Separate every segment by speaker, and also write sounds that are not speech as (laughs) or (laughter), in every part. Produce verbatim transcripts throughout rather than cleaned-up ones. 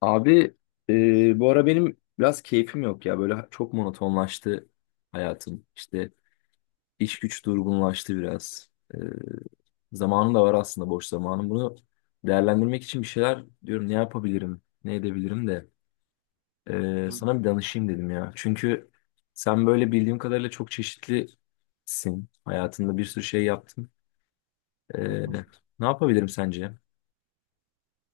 Speaker 1: Abi e, bu ara benim biraz keyfim yok ya. Böyle çok monotonlaştı hayatım. İşte iş güç durgunlaştı biraz. E, Zamanım da var aslında boş zamanım. Bunu değerlendirmek için bir şeyler diyorum ne yapabilirim, ne edebilirim de e,
Speaker 2: Hı
Speaker 1: sana bir danışayım dedim ya. Çünkü sen böyle bildiğim kadarıyla çok çeşitlisin. Hayatında bir sürü şey yaptın. E,
Speaker 2: hı hı.
Speaker 1: Ne yapabilirim sence?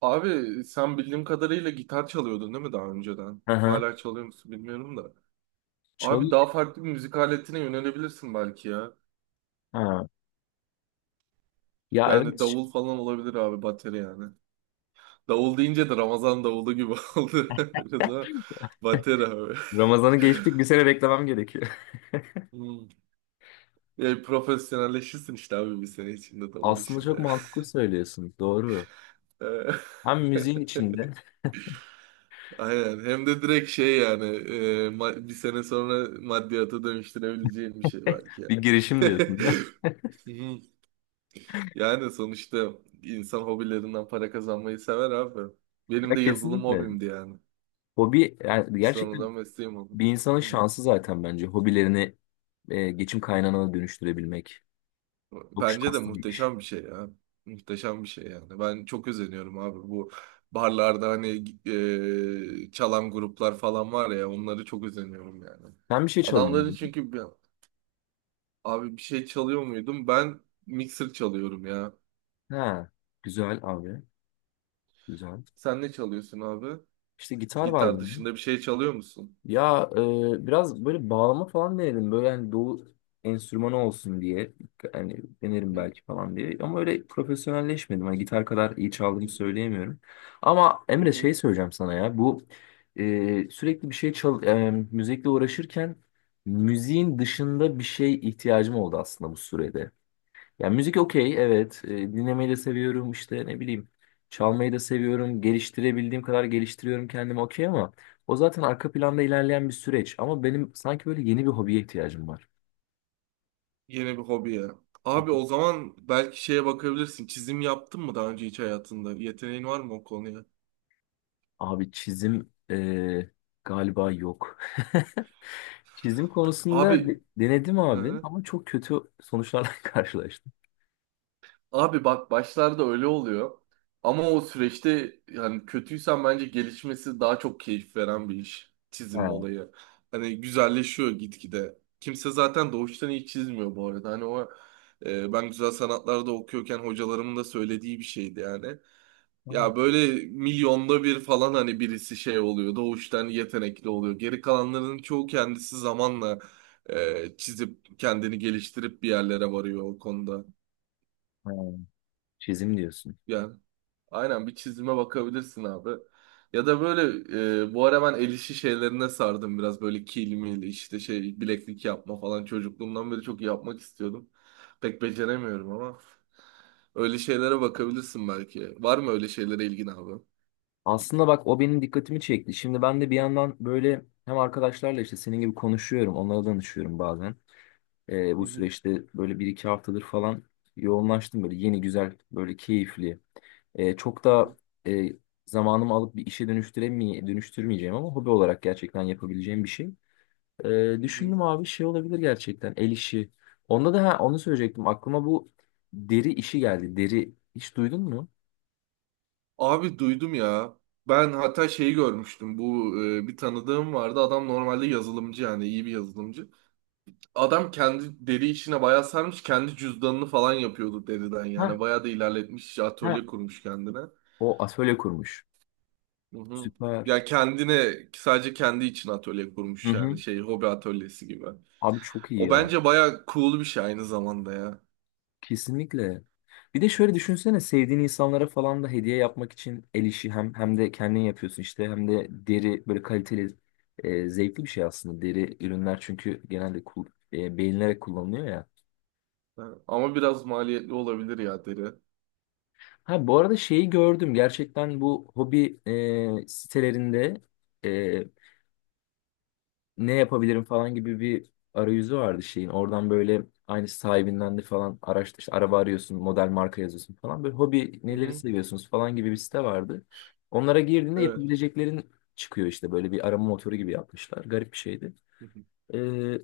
Speaker 2: Abi sen bildiğim kadarıyla gitar çalıyordun değil mi daha önceden?
Speaker 1: Hı hı.
Speaker 2: Hala çalıyor musun bilmiyorum da. Abi
Speaker 1: Çalı-
Speaker 2: daha farklı bir müzik aletine yönelebilirsin belki ya.
Speaker 1: Ha. Ya
Speaker 2: Yani
Speaker 1: evet,
Speaker 2: davul falan olabilir abi bateri yani. Davul deyince de Ramazan davulu gibi (laughs) oldu. Biraz ama bateri abi. (laughs)
Speaker 1: Ramazan'ı geçtik bir sene beklemem gerekiyor.
Speaker 2: Hmm. Yani profesyonelleşirsin işte abi bir sene içinde davul
Speaker 1: Aslında çok
Speaker 2: işinde.
Speaker 1: mantıklı söylüyorsun. Doğru.
Speaker 2: (laughs)
Speaker 1: Hem
Speaker 2: E,
Speaker 1: müziğin
Speaker 2: (laughs)
Speaker 1: içinde
Speaker 2: Aynen. Hem de direkt şey yani e, ma- bir sene sonra maddiyata dönüştürebileceğin bir şey belki
Speaker 1: (laughs) bir
Speaker 2: yani.
Speaker 1: girişim diyorsun. (laughs)
Speaker 2: (laughs) Hı. Yani sonuçta insan hobilerinden para kazanmayı sever abi. Benim
Speaker 1: Ya
Speaker 2: de yazılım
Speaker 1: kesinlikle.
Speaker 2: hobimdi yani.
Speaker 1: Hobi yani gerçekten
Speaker 2: Sonradan mesleğim oldu.
Speaker 1: bir insanın
Speaker 2: Hı.
Speaker 1: şansı zaten bence. Hobilerini e, geçim kaynağına dönüştürebilmek. Çok
Speaker 2: Bence de
Speaker 1: şanslı bir iş.
Speaker 2: muhteşem bir şey ya. Muhteşem bir şey yani. Ben çok özeniyorum abi bu barlarda hani e, çalan gruplar falan var ya onları çok özeniyorum yani.
Speaker 1: Sen bir şey çalıyor
Speaker 2: Adamların
Speaker 1: muydun?
Speaker 2: çünkü abi bir şey çalıyor muydum? Ben mixer çalıyorum ya.
Speaker 1: Ha, güzel abi. Güzel.
Speaker 2: Sen ne çalıyorsun abi?
Speaker 1: İşte gitar var
Speaker 2: Gitar
Speaker 1: benim.
Speaker 2: dışında bir şey çalıyor musun?
Speaker 1: Ya e, biraz böyle bağlama falan denedim. Böyle hani doğu enstrümanı olsun diye. Hani denerim
Speaker 2: Hı
Speaker 1: belki falan diye. Ama öyle profesyonelleşmedim. Hani gitar kadar iyi çaldığımı
Speaker 2: hı.
Speaker 1: söyleyemiyorum. Ama
Speaker 2: Hı
Speaker 1: Emre
Speaker 2: hı.
Speaker 1: şey söyleyeceğim sana ya. Bu e, sürekli bir şey çal e, müzikle uğraşırken müziğin dışında bir şey ihtiyacım oldu aslında bu sürede. Ya müzik okey, evet. E, dinlemeyi de seviyorum işte ne bileyim. Çalmayı da seviyorum. Geliştirebildiğim kadar geliştiriyorum kendimi, okey, ama o zaten arka planda ilerleyen bir süreç. Ama benim sanki böyle yeni bir hobiye ihtiyacım var.
Speaker 2: Yeni bir hobi ya. Abi o zaman belki şeye bakabilirsin. Çizim yaptın mı daha önce hiç hayatında? Yeteneğin var mı o konuya?
Speaker 1: Abi çizim e, galiba yok. (laughs) Çizim konusunda
Speaker 2: Abi
Speaker 1: de- denedim
Speaker 2: hı
Speaker 1: abi
Speaker 2: hı.
Speaker 1: ama çok kötü sonuçlarla (laughs) karşılaştım.
Speaker 2: Abi bak başlarda öyle oluyor. Ama o süreçte yani kötüysen bence gelişmesi daha çok keyif veren bir iş. Çizim
Speaker 1: Ha,
Speaker 2: olayı. Hani güzelleşiyor gitgide. Kimse zaten doğuştan iyi çizmiyor bu arada. Hani o e, ben güzel sanatlarda okuyorken hocalarımın da söylediği bir şeydi yani.
Speaker 1: tamam.
Speaker 2: Ya böyle milyonda bir falan hani birisi şey oluyor. Doğuştan yetenekli oluyor. Geri kalanların çoğu kendisi zamanla e, çizip kendini geliştirip bir yerlere varıyor o konuda.
Speaker 1: Ha, çizim diyorsun.
Speaker 2: Yani aynen bir çizime bakabilirsin abi. Ya da böyle e, bu ara ben el işi şeylerine sardım biraz böyle kil mil işte şey bileklik yapma falan çocukluğumdan beri çok yapmak istiyordum. Pek beceremiyorum ama öyle şeylere bakabilirsin belki. Var mı öyle şeylere ilgin abi?
Speaker 1: Aslında bak o benim dikkatimi çekti. Şimdi ben de bir yandan böyle hem arkadaşlarla işte senin gibi konuşuyorum, onlara danışıyorum bazen. Ee,
Speaker 2: Hı
Speaker 1: bu
Speaker 2: hı,
Speaker 1: süreçte böyle bir iki haftadır falan yoğunlaştım böyle yeni güzel böyle keyifli. Ee, çok
Speaker 2: hı
Speaker 1: da
Speaker 2: hı,
Speaker 1: e, zamanımı alıp bir işe dönüştüremeye dönüştürmeyeceğim ama hobi olarak gerçekten yapabileceğim bir şey. Ee,
Speaker 2: hı hı.
Speaker 1: düşündüm abi şey olabilir gerçekten el işi. Onda da ha, onu söyleyecektim, aklıma bu deri işi geldi. Deri hiç duydun mu?
Speaker 2: Abi duydum ya. Ben hatta şeyi görmüştüm. Bu e, bir tanıdığım vardı. Adam normalde yazılımcı yani iyi bir yazılımcı. Adam kendi deri işine bayağı sarmış. Kendi cüzdanını falan yapıyordu deriden
Speaker 1: Ha,
Speaker 2: yani. Bayağı da ilerletmiş.
Speaker 1: ha.
Speaker 2: Atölye kurmuş kendine.
Speaker 1: O atölye kurmuş.
Speaker 2: Hı hı.
Speaker 1: Süper.
Speaker 2: Ya kendine sadece kendi için atölye
Speaker 1: Hı
Speaker 2: kurmuş
Speaker 1: hı.
Speaker 2: yani. Şey hobi atölyesi gibi.
Speaker 1: Abi çok iyi
Speaker 2: O
Speaker 1: ya.
Speaker 2: bence bayağı cool bir şey aynı zamanda ya.
Speaker 1: Kesinlikle. Bir de şöyle düşünsene sevdiğin insanlara falan da hediye yapmak için el işi hem hem de kendin yapıyorsun işte hem de deri böyle kaliteli e, zevkli bir şey aslında deri ürünler çünkü genelde kul, e, beğenilerek kullanılıyor ya.
Speaker 2: Ha, ama biraz maliyetli olabilir ya deri.
Speaker 1: Ha bu arada şeyi gördüm gerçekten bu hobi e, sitelerinde e, ne yapabilirim falan gibi bir arayüzü vardı şeyin. Oradan böyle aynı sahibinden de falan araştır. İşte araba arıyorsun, model marka yazıyorsun falan. Böyle hobi
Speaker 2: Hı
Speaker 1: neleri
Speaker 2: hı.
Speaker 1: seviyorsunuz falan gibi bir site vardı. Onlara girdiğinde
Speaker 2: Evet.
Speaker 1: yapabileceklerin çıkıyor işte böyle bir arama motoru gibi yapmışlar. Garip bir şeydi.
Speaker 2: Hı hı.
Speaker 1: Ee,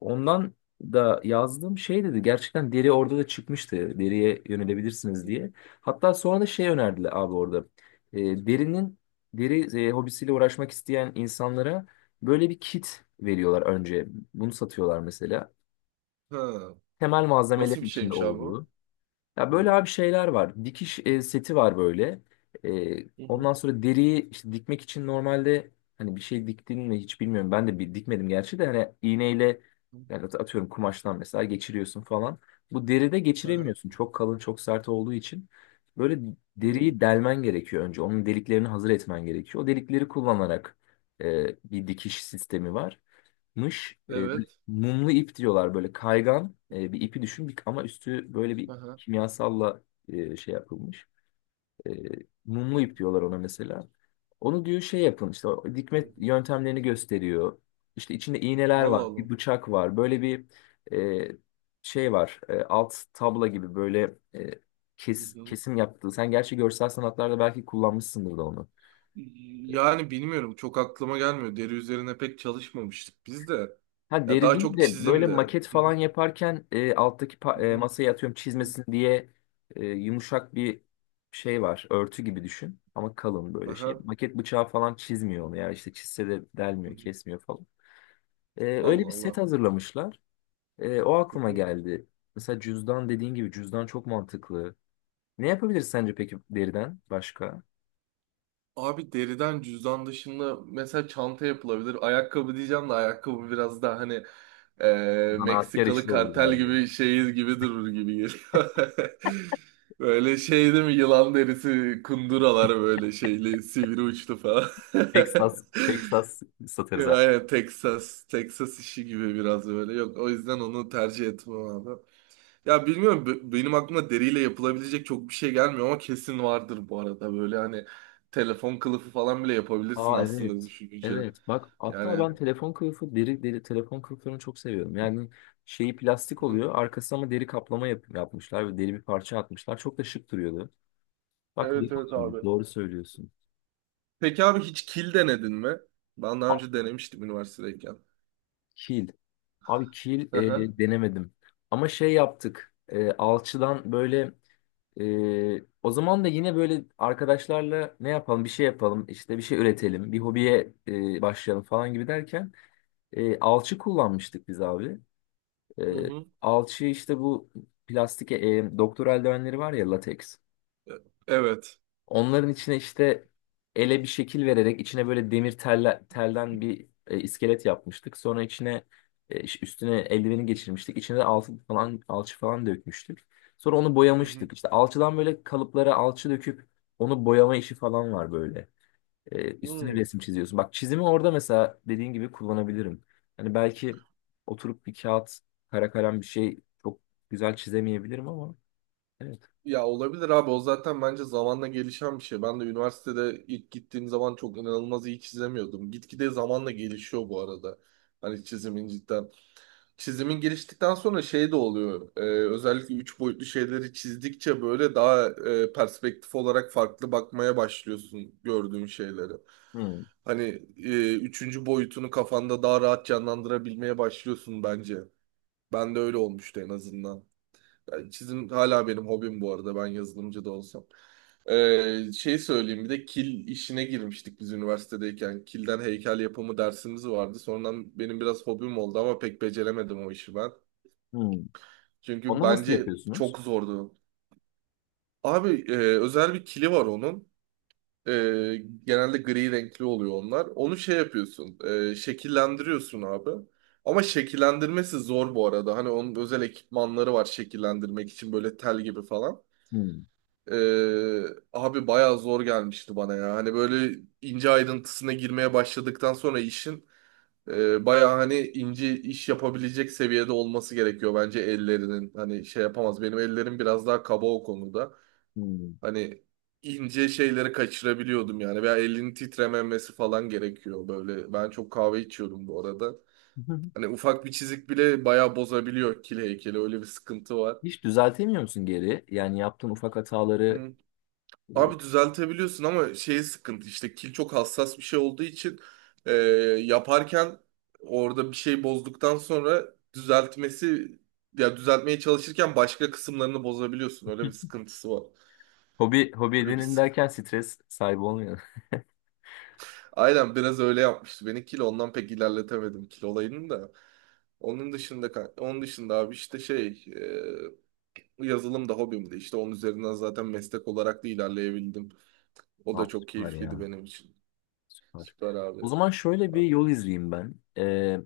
Speaker 1: Ondan da yazdım şey dedi gerçekten deri orada da çıkmıştı, deriye yönelebilirsiniz diye. Hatta sonra da şey önerdiler abi orada. E, derinin deri e, hobisiyle uğraşmak isteyen insanlara böyle bir kit veriyorlar önce. Bunu satıyorlar mesela.
Speaker 2: Ha.
Speaker 1: Temel
Speaker 2: Nasıl bir
Speaker 1: malzemelerin içinde
Speaker 2: şeymiş abi o?
Speaker 1: olduğu. Ya böyle
Speaker 2: Hı
Speaker 1: abi şeyler var. Dikiş e, seti var böyle. E,
Speaker 2: hı.
Speaker 1: ondan sonra deriyi işte dikmek için normalde hani bir şey diktin mi hiç bilmiyorum. Ben de bir dikmedim gerçi de hani iğneyle
Speaker 2: Hı.
Speaker 1: yani at- atıyorum kumaştan mesela geçiriyorsun falan. Bu deride
Speaker 2: Aha.
Speaker 1: geçiremiyorsun. Çok kalın, çok sert olduğu için. Böyle
Speaker 2: Hı.
Speaker 1: deriyi delmen gerekiyor önce. Onun deliklerini hazır etmen gerekiyor. O delikleri kullanarak e, bir dikiş sistemi var mış e, bir
Speaker 2: Evet.
Speaker 1: mumlu ip diyorlar, böyle kaygan e, bir ipi düşün bir- ama üstü böyle bir
Speaker 2: Aha.
Speaker 1: kimyasalla e, şey yapılmış. E, mumlu ip diyorlar ona mesela. Onu diyor şey yapın işte, o
Speaker 2: Hı
Speaker 1: dikme
Speaker 2: hı.
Speaker 1: yöntemlerini gösteriyor. İşte içinde iğneler
Speaker 2: Allah
Speaker 1: var,
Speaker 2: Allah.
Speaker 1: bir bıçak var. Böyle bir e, şey var. E, alt tabla gibi böyle e,
Speaker 2: Hı
Speaker 1: kes,
Speaker 2: hı.
Speaker 1: kesim yaptığı. Sen gerçi görsel sanatlarda belki kullanmışsındır da onu.
Speaker 2: Yani bilmiyorum çok aklıma gelmiyor. Deri üzerine pek çalışmamıştık biz de.
Speaker 1: Ha
Speaker 2: Ya
Speaker 1: deri
Speaker 2: daha
Speaker 1: değil
Speaker 2: çok
Speaker 1: de böyle
Speaker 2: çizimdi.
Speaker 1: maket
Speaker 2: Hı hı,
Speaker 1: falan yaparken e, alttaki
Speaker 2: hı
Speaker 1: pa- e,
Speaker 2: hı,
Speaker 1: masaya atıyorum
Speaker 2: hı.
Speaker 1: çizmesin diye e, yumuşak bir şey var. Örtü gibi düşün ama kalın böyle şey.
Speaker 2: Aha,
Speaker 1: Maket bıçağı falan çizmiyor onu ya, işte çizse de
Speaker 2: hı
Speaker 1: delmiyor,
Speaker 2: hı.
Speaker 1: kesmiyor falan. E, öyle
Speaker 2: Allah
Speaker 1: bir set
Speaker 2: Allah.
Speaker 1: hazırlamışlar. E, o
Speaker 2: Hı
Speaker 1: aklıma
Speaker 2: hı.
Speaker 1: geldi. Mesela cüzdan dediğin gibi, cüzdan çok mantıklı. Ne yapabiliriz sence peki deriden başka?
Speaker 2: Abi deriden cüzdan dışında mesela çanta yapılabilir. Ayakkabı diyeceğim de ayakkabı biraz daha hani eee,
Speaker 1: Zanaatkar
Speaker 2: Meksikalı
Speaker 1: işi olur
Speaker 2: kartel
Speaker 1: galiba.
Speaker 2: gibi şey gibi durur gibi geliyor. (laughs) Böyle şey değil mi? Yılan derisi kunduralar böyle şeyli sivri uçlu falan. (laughs)
Speaker 1: Texas, Texas satarız.
Speaker 2: Ya, aynen Texas, Texas işi gibi biraz böyle. Yok o yüzden onu tercih etmem abi. Ya bilmiyorum b- benim aklıma deriyle yapılabilecek çok bir şey gelmiyor ama kesin vardır bu arada. Böyle hani telefon kılıfı falan bile yapabilirsin
Speaker 1: Aa
Speaker 2: aslında
Speaker 1: evet.
Speaker 2: düşününce.
Speaker 1: Evet bak, hatta
Speaker 2: Yani
Speaker 1: ben telefon kılıfı deri deri telefon kılıflarını çok seviyorum. Yani şeyi plastik
Speaker 2: hı,
Speaker 1: oluyor arkası ama deri kaplama yap- yapmışlar ve deri bir parça atmışlar. Çok da şık duruyordu. Bak, deri
Speaker 2: evet evet
Speaker 1: kaplama,
Speaker 2: abi.
Speaker 1: doğru söylüyorsun.
Speaker 2: Peki abi hiç kil denedin mi? Ben daha
Speaker 1: A-
Speaker 2: önce denemiştim üniversitedeyken.
Speaker 1: kil. Abi kil
Speaker 2: Hı hı.
Speaker 1: e, denemedim. Ama şey yaptık. E, alçıdan böyle e, o zaman da yine böyle arkadaşlarla ne yapalım bir şey yapalım işte bir şey üretelim bir hobiye e, başlayalım falan gibi derken e, alçı kullanmıştık biz abi. E,
Speaker 2: Hı hı.
Speaker 1: alçı işte bu plastik e, doktor eldivenleri var ya, lateks.
Speaker 2: E- Evet.
Speaker 1: Onların içine işte ele bir şekil vererek içine böyle demir telle, telden bir e, iskelet yapmıştık. Sonra içine e, iş- üstüne eldiveni geçirmiştik. İçine de alçı falan alçı falan dökmüştük. Sonra onu
Speaker 2: Hı hı.
Speaker 1: boyamıştık. İşte alçıdan böyle kalıplara alçı döküp onu boyama işi falan var böyle. E, üstüne
Speaker 2: Hı.
Speaker 1: resim çiziyorsun. Bak, çizimi orada mesela dediğin gibi kullanabilirim. Hani belki oturup bir kağıt, kara kalem bir şey çok güzel çizemeyebilirim ama evet.
Speaker 2: Ya olabilir abi o zaten bence zamanla gelişen bir şey. Ben de üniversitede ilk gittiğim zaman çok inanılmaz iyi çizemiyordum. Gitgide zamanla gelişiyor bu arada. Hani çizimin cidden. Çizimin geliştikten sonra şey de oluyor. Ee, özellikle üç boyutlu şeyleri çizdikçe böyle daha e, perspektif olarak farklı bakmaya başlıyorsun gördüğün şeyleri.
Speaker 1: Hmm,
Speaker 2: Hani e, üçüncü boyutunu kafanda daha rahat canlandırabilmeye başlıyorsun bence. Ben de öyle olmuştu en azından. Yani çizim hala benim hobim bu arada ben yazılımcı da olsam. Ee, şey söyleyeyim bir de kil işine girmiştik biz üniversitedeyken. Kilden heykel yapımı dersimiz vardı. Sonradan benim biraz hobim oldu ama pek beceremedim o işi ben.
Speaker 1: hmm.
Speaker 2: Çünkü
Speaker 1: Onu nasıl
Speaker 2: bence
Speaker 1: yapıyorsunuz?
Speaker 2: çok zordu. Abi e, özel bir kili var onun. E, Genelde gri renkli oluyor onlar. Onu şey yapıyorsun. E, şekillendiriyorsun abi. Ama şekillendirmesi zor bu arada. Hani onun özel ekipmanları var şekillendirmek için böyle tel gibi falan.
Speaker 1: Hmm,
Speaker 2: Ee, Abi bayağı zor gelmişti bana ya. Hani böyle ince ayrıntısına girmeye başladıktan sonra işin e, bayağı hani ince iş yapabilecek seviyede olması gerekiyor bence ellerinin. Hani şey yapamaz. Benim ellerim biraz daha kaba o konuda.
Speaker 1: hmm.
Speaker 2: Hani ince şeyleri kaçırabiliyordum yani. Veya elinin titrememesi falan gerekiyor böyle. Ben çok kahve içiyorum bu arada.
Speaker 1: (laughs)
Speaker 2: Hani ufak bir çizik bile bayağı bozabiliyor kil heykeli. Öyle bir sıkıntı var.
Speaker 1: Hiç düzeltemiyor musun geri? Yani yaptığın ufak hataları e,
Speaker 2: Abi düzeltebiliyorsun ama şey sıkıntı işte kil çok hassas bir şey olduğu için e, yaparken orada bir şey bozduktan sonra düzeltmesi ya düzeltmeye çalışırken başka kısımlarını bozabiliyorsun. Öyle bir sıkıntısı var.
Speaker 1: hobi hobi
Speaker 2: Öyle bir
Speaker 1: edinin
Speaker 2: sık-
Speaker 1: derken stres sahibi olmuyor. (laughs)
Speaker 2: Aynen biraz öyle yapmıştı beni kil ondan pek ilerletemedim kil olayını da. Onun dışında ka- onun dışında abi işte şey e, yazılım da hobimdi. İşte onun üzerinden zaten meslek olarak da ilerleyebildim. O da
Speaker 1: Ah,
Speaker 2: çok
Speaker 1: süper
Speaker 2: keyifliydi
Speaker 1: ya.
Speaker 2: benim için.
Speaker 1: Süper.
Speaker 2: Süper abi.
Speaker 1: O zaman şöyle bir yol izleyeyim ben. Ee,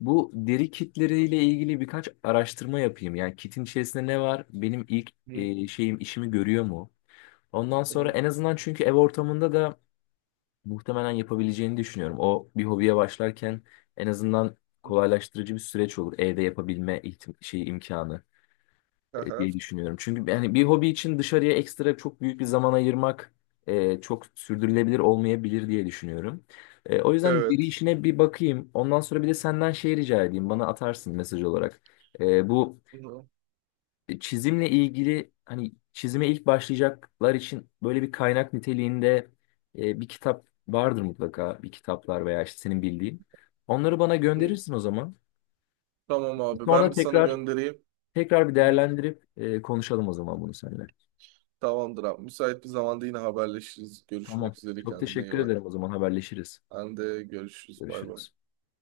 Speaker 1: bu deri kitleriyle ilgili birkaç araştırma yapayım. Yani kitin içerisinde ne var? Benim ilk
Speaker 2: Hı.
Speaker 1: e, şeyim işimi görüyor mu? Ondan
Speaker 2: Hı
Speaker 1: sonra
Speaker 2: hı.
Speaker 1: en azından, çünkü ev ortamında da muhtemelen yapabileceğini düşünüyorum. O bir hobiye başlarken en azından kolaylaştırıcı bir süreç olur. Evde yapabilme ihtim- şey imkanı e,
Speaker 2: Aha,
Speaker 1: diye düşünüyorum. Çünkü yani bir hobi için dışarıya ekstra çok büyük bir zaman ayırmak e, çok sürdürülebilir olmayabilir diye düşünüyorum. E, o yüzden diri
Speaker 2: evet.
Speaker 1: işine bir bakayım. Ondan sonra bir de senden şey rica edeyim. Bana atarsın mesaj olarak. E, bu
Speaker 2: Hı hı.
Speaker 1: çizimle ilgili hani çizime ilk başlayacaklar için böyle bir kaynak niteliğinde e, bir kitap vardır mutlaka. Bir kitaplar veya işte senin bildiğin. Onları bana
Speaker 2: Hı hı.
Speaker 1: gönderirsin o zaman.
Speaker 2: Tamam abi
Speaker 1: Sonra
Speaker 2: ben bir sana
Speaker 1: tekrar
Speaker 2: göndereyim.
Speaker 1: tekrar bir
Speaker 2: Hı hı.
Speaker 1: değerlendirip e, konuşalım o zaman bunu seninle.
Speaker 2: Tamamdır abi. Müsait bir zamanda yine haberleşiriz. Görüşmek
Speaker 1: Tamam.
Speaker 2: üzere
Speaker 1: Çok
Speaker 2: kendine iyi
Speaker 1: teşekkür
Speaker 2: bak.
Speaker 1: ederim, o zaman haberleşiriz.
Speaker 2: Ben de görüşürüz. Bay bay.
Speaker 1: Görüşürüz.